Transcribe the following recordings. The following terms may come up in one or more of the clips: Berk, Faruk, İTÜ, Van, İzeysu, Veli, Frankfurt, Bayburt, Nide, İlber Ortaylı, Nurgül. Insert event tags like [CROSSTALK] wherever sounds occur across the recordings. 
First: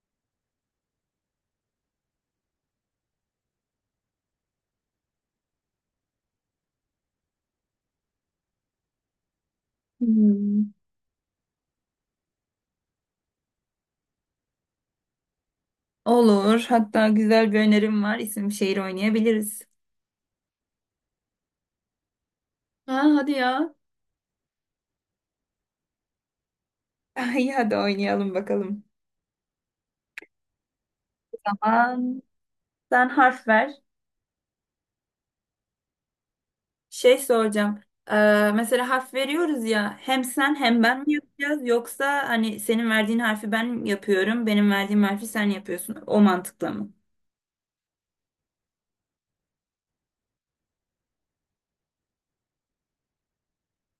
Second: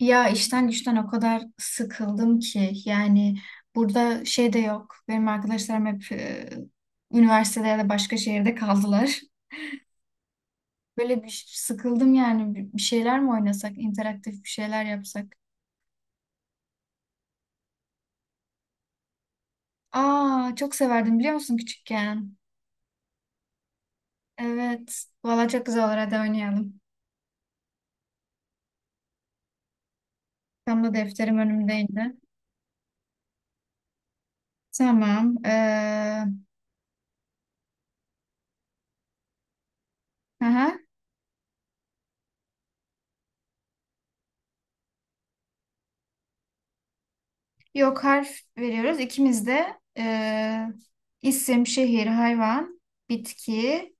Ya işten güçten o kadar sıkıldım ki yani burada şey de yok. Benim arkadaşlarım hep üniversitede ya da başka şehirde kaldılar. Hmm. [LAUGHS] Böyle bir sıkıldım yani bir şeyler mi oynasak, interaktif bir şeyler yapsak. Olur. Hatta güzel bir önerim var. İsim şehir oynayabiliriz. Aa çok severdim biliyor musun küçükken? Ha, hadi ya. Evet. Valla çok güzel olur, hadi oynayalım. [LAUGHS] İyi hadi oynayalım bakalım. Tam da defterim önümdeydi. Aman, sen harf ver. Tamam. Şey soracağım. Mesela harf veriyoruz ya. Hem sen Aha, hem ben mi yapacağız? Yoksa hani senin verdiğin harfi ben yapıyorum. Benim verdiğim harfi sen yapıyorsun. O mantıkla mı? yok, harf veriyoruz. İkimiz de isim, şehir, hayvan, bitki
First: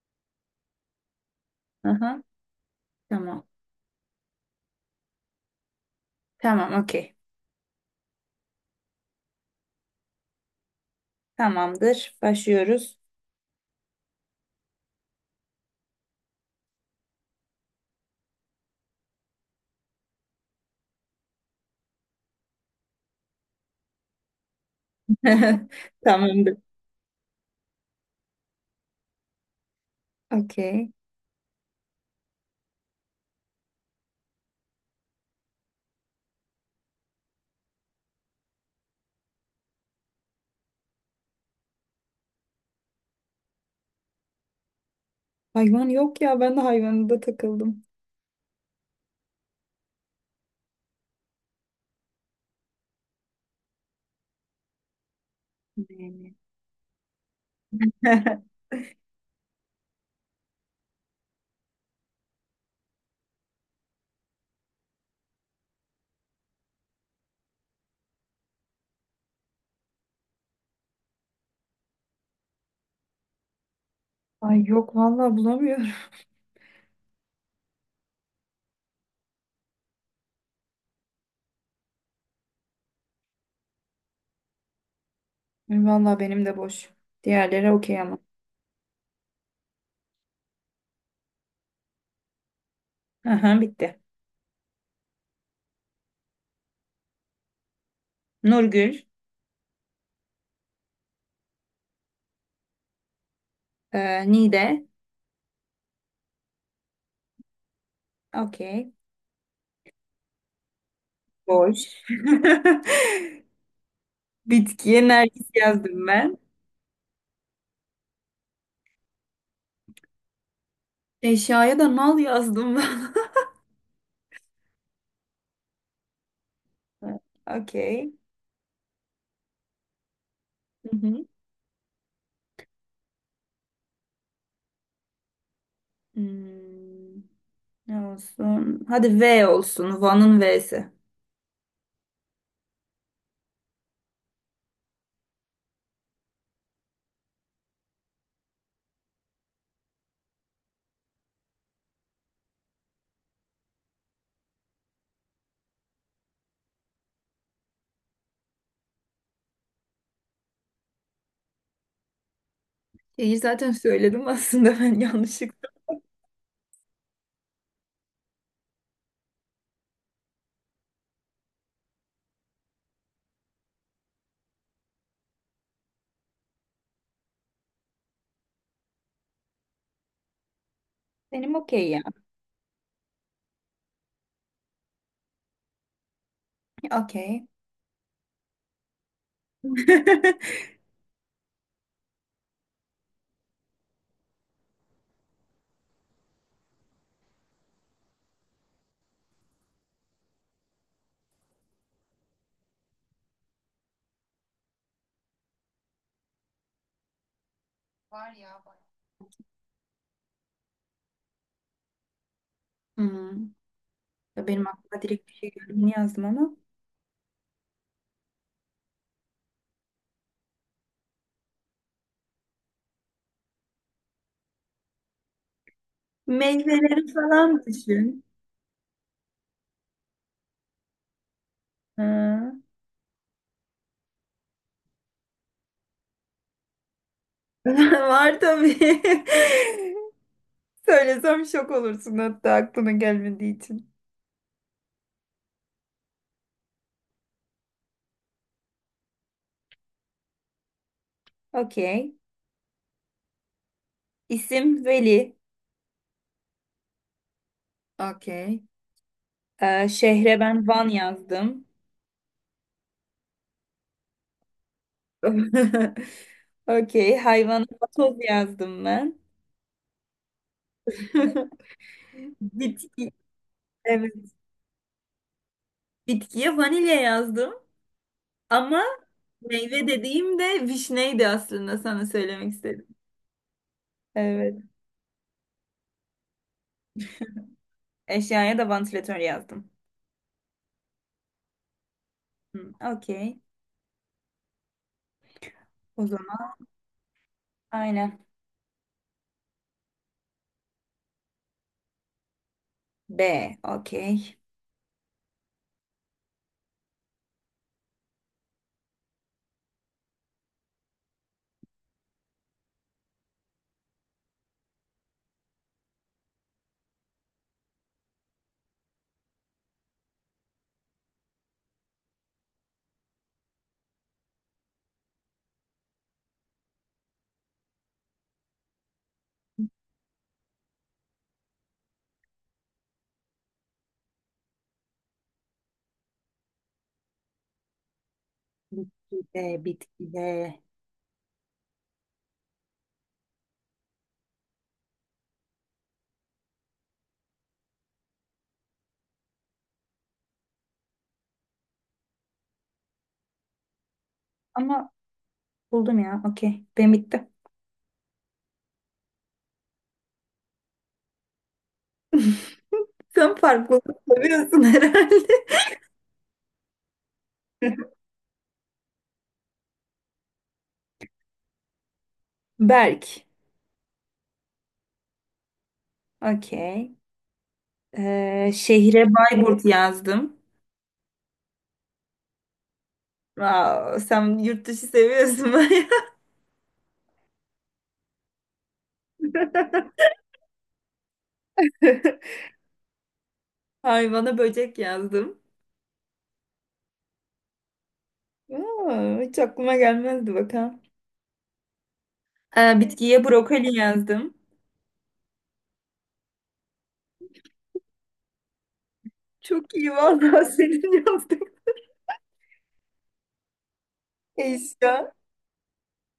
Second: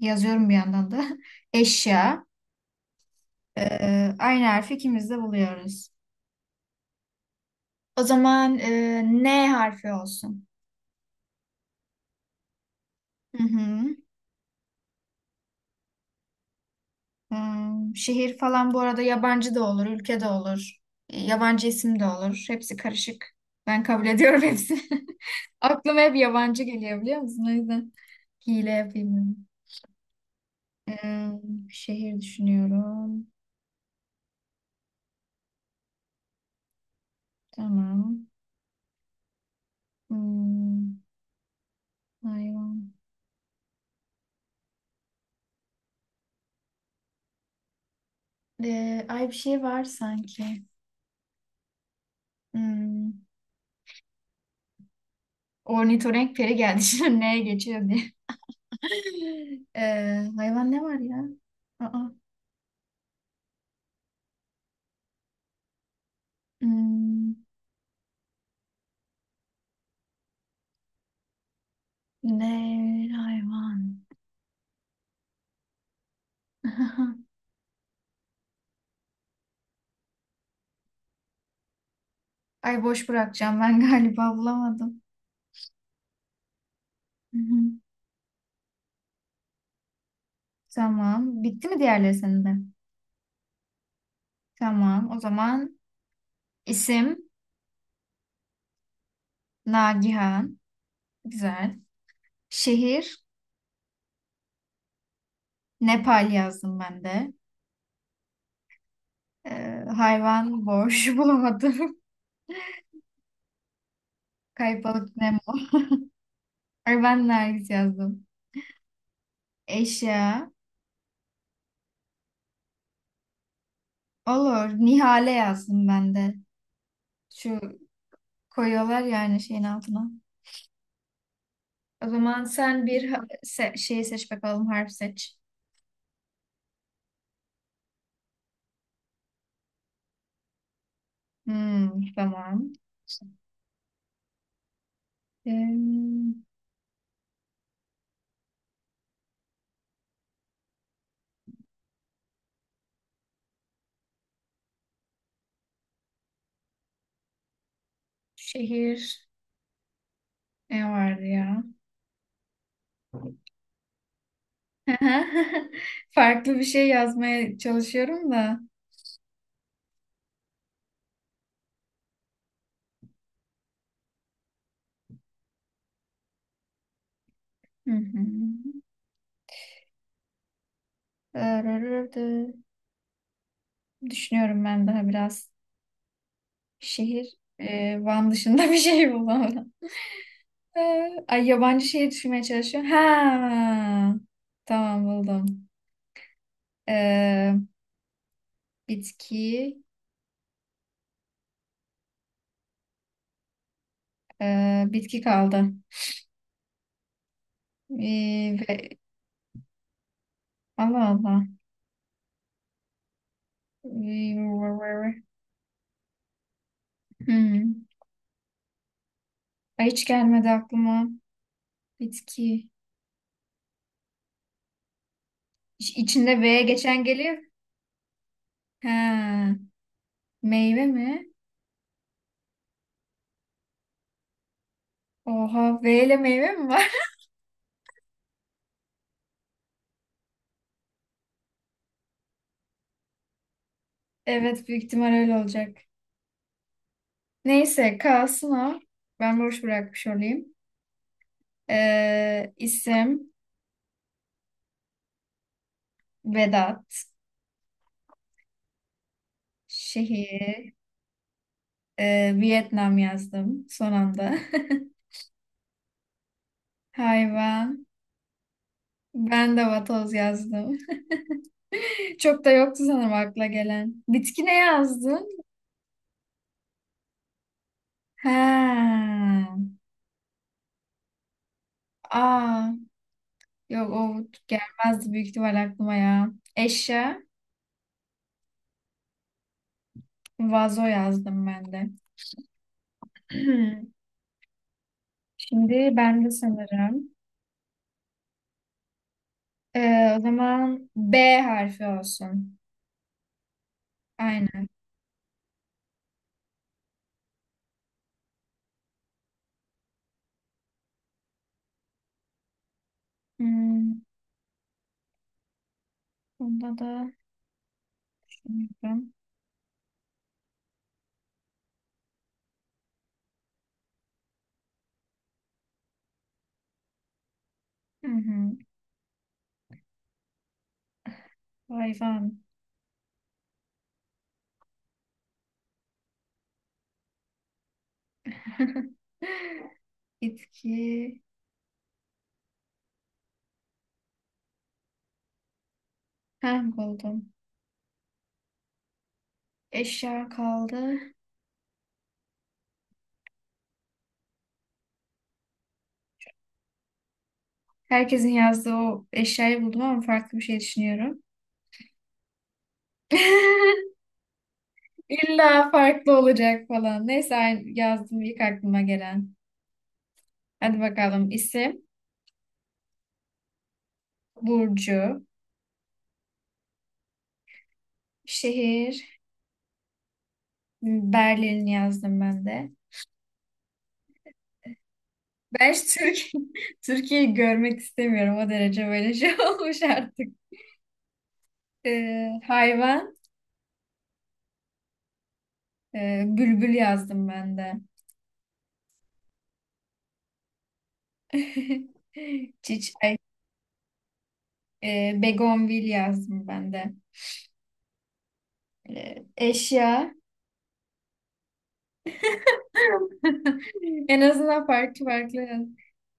yazıyorum bir yandan da. [LAUGHS] Aha, Eşya. tamam. E, Aynı harfi ikimiz de buluyoruz. Tamam, okey. O zaman N harfi olsun. Tamamdır. Başlıyoruz. Hı hı. Hmm, şehir falan bu arada yabancı da olur, ülke de olur. Yabancı isim de olur. Hepsi karışık. Ben kabul ediyorum hepsini. [LAUGHS] [LAUGHS] Aklıma hep Tamamdır. yabancı geliyor biliyor musun? O yüzden hile yapayım dedim. Okey. Ee, şehir düşünüyorum. Tamam. Hmm, hayvan. Hayvan yok ya. Ben de hayvanında takıldım. Ay bir şey var sanki. Hmm, Ne? ornitorenk peri geldi [LAUGHS] şimdi neye geçiyor diye. [LAUGHS] [LAUGHS] Hayvan ne var ya? Aa, hmm, ne hayvan? Ay yok, vallahi bulamıyorum. [LAUGHS] Ay, boş bırakacağım, ben galiba bulamadım. Vallahi benim de boş. Hı hı. Diğerleri okey ama. Tamam. Bitti mi diğerleri senin de? Aha, bitti. Tamam. O zaman isim Nurgül. Nagihan. Güzel. Şehir Nide. Nepal yazdım ben de. Okey. Hayvan boş [LAUGHS] Boş. bulamadım. [LAUGHS] Kayıp Bitkiye balık Nemo. nergis yazdım ben. Ay, ben Nergis yazdım. Eşya. Eşyaya da nal yazdım ben. Olur. Nihale yazdım ben de. [LAUGHS] Şu Okey. koyuyorlar yani şeyin altına. Hı hı. O zaman sen bir şeyi seç bakalım. Harf seç. Hmm, ne olsun? Hadi V olsun. Van'ın V'si. Hmm, tamam. Ee, şehir. Ne vardı ya? Şeyi zaten söyledim aslında ben yanlışlıkla. [LAUGHS] Farklı bir şey yazmaya çalışıyorum da. Hı hı. Benim okey ya. Ee, düşünüyorum ben daha biraz. Şehir, Okey. Van dışında bir şey bulamadım. [LAUGHS] E, ay yabancı şehir düşünmeye çalışıyorum. Ha. Tamam, buldum. E, bitki, bitki kaldı. E, Var ya. Var. ve, Allah Allah. Hmm. E, Ya, benim aklıma direkt bir şey geldi. Bunu yazdım ama. hmm. Ay hiç gelmedi aklıma. Bitki. İçinde V geçen Meyveleri geliyor. falan düşün. Ha. Meyve mi? Ha. Oha, V ile meyve mi var? [LAUGHS] [LAUGHS] Var tabii. [LAUGHS] Söylesem şok olursun hatta aklına gelmediği için. Evet, büyük ihtimal öyle olacak. Neyse kalsın o. Ben boş bırakmış olayım. Okey. İsim İsim Veli. Vedat. Okey. Şehre ben Şehir, Van yazdım. Vietnam yazdım son anda. [LAUGHS] [LAUGHS] Okey. Hayvana Hayvan, vatoz yazdım ben. ben de vatoz yazdım. [LAUGHS] [LAUGHS] Çok da yoktu Bitki. sanırım akla gelen. Evet. Bitki ne yazdın? Bitkiye vanilya yazdım ama Ha. meyve dediğim de vişneydi, aslında sana söylemek Aa, istedim. yok, o Evet. gelmezdi büyük ihtimal aklıma ya. Eşya, Eşyaya da vantilatör yazdım. vazo yazdım ben de. Hı, okey. [CLEARS THROAT] Şimdi O ben de zaman sanırım. aynen. O zaman B harfi olsun. B. Okey. Aynen. Hmm, bunda da hayvan. Hı hı. Hayvan. Bitki [LAUGHS] de, bitki de. Bitki. Ha, buldum. Eşya kaldı. Ama buldum ya. Okey. Benim bitti. Herkesin yazdığı o eşyayı buldum ama farklı bir şey düşünüyorum. [LAUGHS] Sen farklılık [LAUGHS] seviyorsun herhalde. İlla farklı olacak falan. Neyse yazdım ilk aklıma gelen. Hadi bakalım. İsim, [LAUGHS] Berk. Burcu, Okey. Şehre şehir, Bayburt yazdım. Berlin yazdım ben de. Wow, sen yurt dışı seviyorsun Ben bayağı. hiç Türkiye, [LAUGHS] Türkiye'yi görmek istemiyorum. O derece böyle şey [LAUGHS] olmuş artık. [LAUGHS] Hayvan. Hayvana böcek yazdım. Bülbül yazdım ben de. Aa, hiç aklıma gelmezdi bakalım. [LAUGHS] Çiçek, Bitkiye brokoli yazdım. Begonvil yazdım ben de. Çok iyi Eşya. vallahi, [LAUGHS] senin yazdığın. [LAUGHS] En azından farklı Eşya. farklı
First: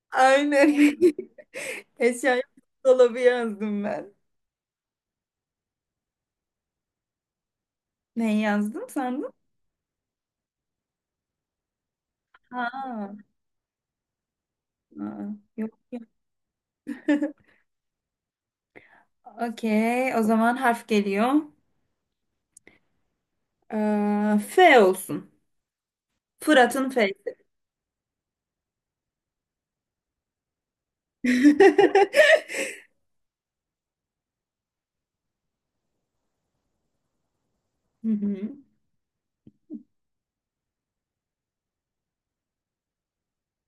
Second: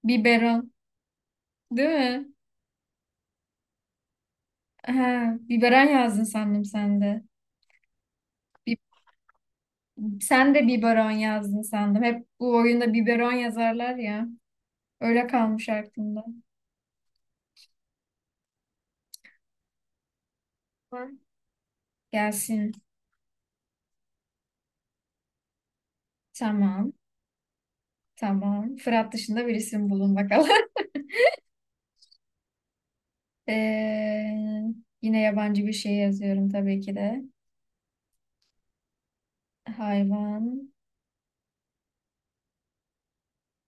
biberon, Aynen. [LAUGHS] değil mi? Eşya dolabı yazdım ben. Ha, biberon yazdın sandım sen de. Ne Bi- yazdım sandın? sen de biberon yazdın sandım. Hep bu Ha. oyunda biberon yazarlar ya. Öyle Ha. kalmış Yok yok. aklımda. Okey. O zaman harf Var. geliyor. Gelsin. F olsun. Fırat'ın Tamam. F. Tamam. Fırat dışında bir isim bulun bakalım. [LAUGHS] Ee, yine yabancı bir şey yazıyorum tabii ki de. Hı hı. Hayvan.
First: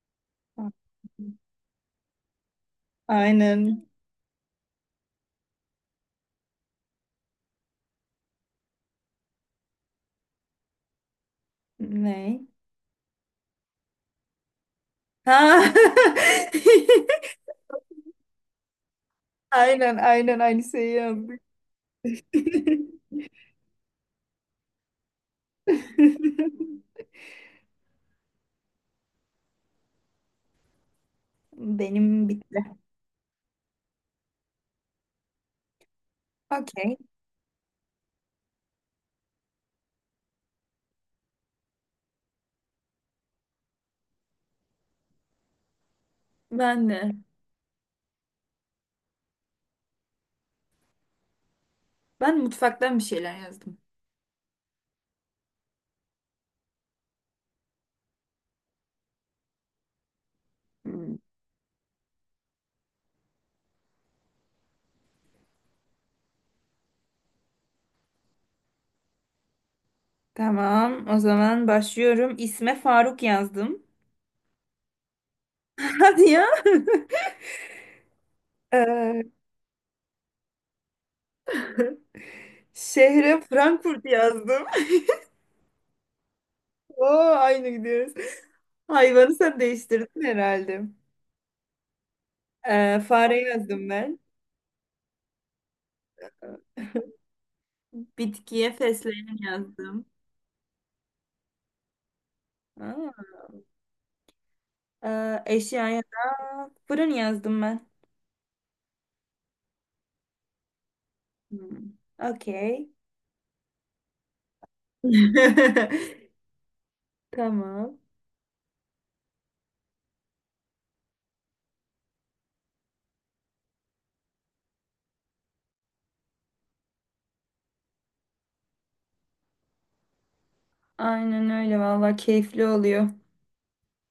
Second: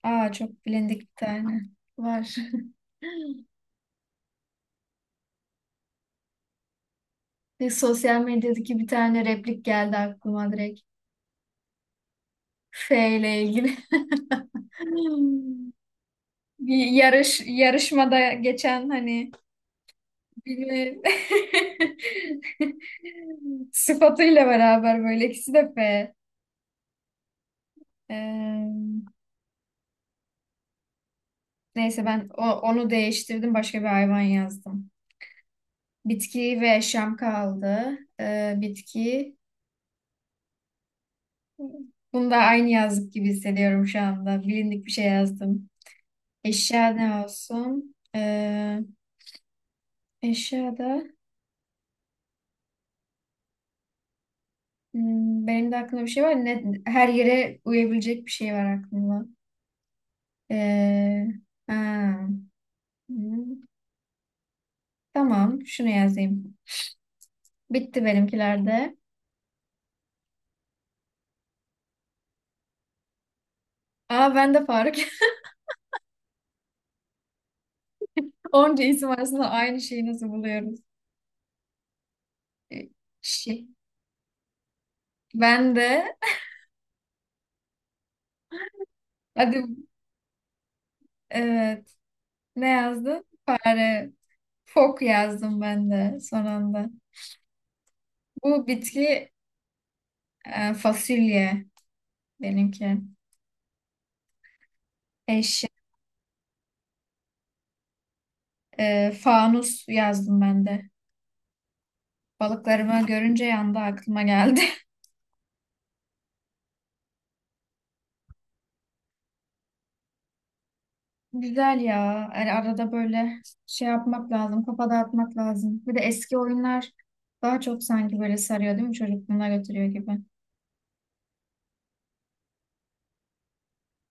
Aa, çok bilindik bir tane var. [LAUGHS] Aynen. Bir sosyal medyadaki bir tane replik geldi aklıma direkt. Ne? F ile ilgili. [LAUGHS] Hmm. Ha. [LAUGHS] Bir yarışmada geçen hani Aynen, aynen, aynı şeyi bilmem yazdık. [LAUGHS] [LAUGHS] sıfatıyla beraber, böyle ikisi de F. Ee, neyse, ben Benim bitti. onu değiştirdim, başka bir hayvan yazdım. Bitki ve Okey. yaşam kaldı. Bitki. Bunu da aynı yazdık gibi hissediyorum şu anda. Bilindik bir şey yazdım. Eşya Ben de. ne olsun? Eşyada Ben mutfaktan bir şeyler yazdım. hmm, benim de aklımda bir şey var. Ne, her yere uyabilecek bir şey var aklımda. Ee, ha, hmm, tamam, şunu yazayım. Bitti benimkilerde. Tamam, o zaman başlıyorum. İsme Faruk yazdım. Aa, ben de Faruk. [LAUGHS] Hadi ya. [LAUGHS] Onca isim Ee, arasında aynı şeyi nasıl buluyoruz? Ee, şehre Şey, Frankfurt yazdım. ben de, [LAUGHS] Oo, aynı gidiyoruz. Hayvanı hadi, sen değiştirdin herhalde. evet. Ne yazdın? Fare yazdım Fare. ben. Fok yazdım ben de son anda. Bu Bitkiye bitki, fesleğen yazdım. Fasulye benimki. Aa. Eşya. Eşyaya da fırın yazdım ben. Fanus yazdım ben de. Hmm. Okey. Balıklarımı görünce yanda aklıma geldi. [LAUGHS] Tamam. [LAUGHS] Güzel ya. Yani arada böyle şey yapmak lazım. Kafa dağıtmak lazım. Bir de eski oyunlar daha çok sanki böyle sarıyor, değil mi? Çocukluğuna götürüyor gibi. Aynen öyle, vallahi keyifli oluyor.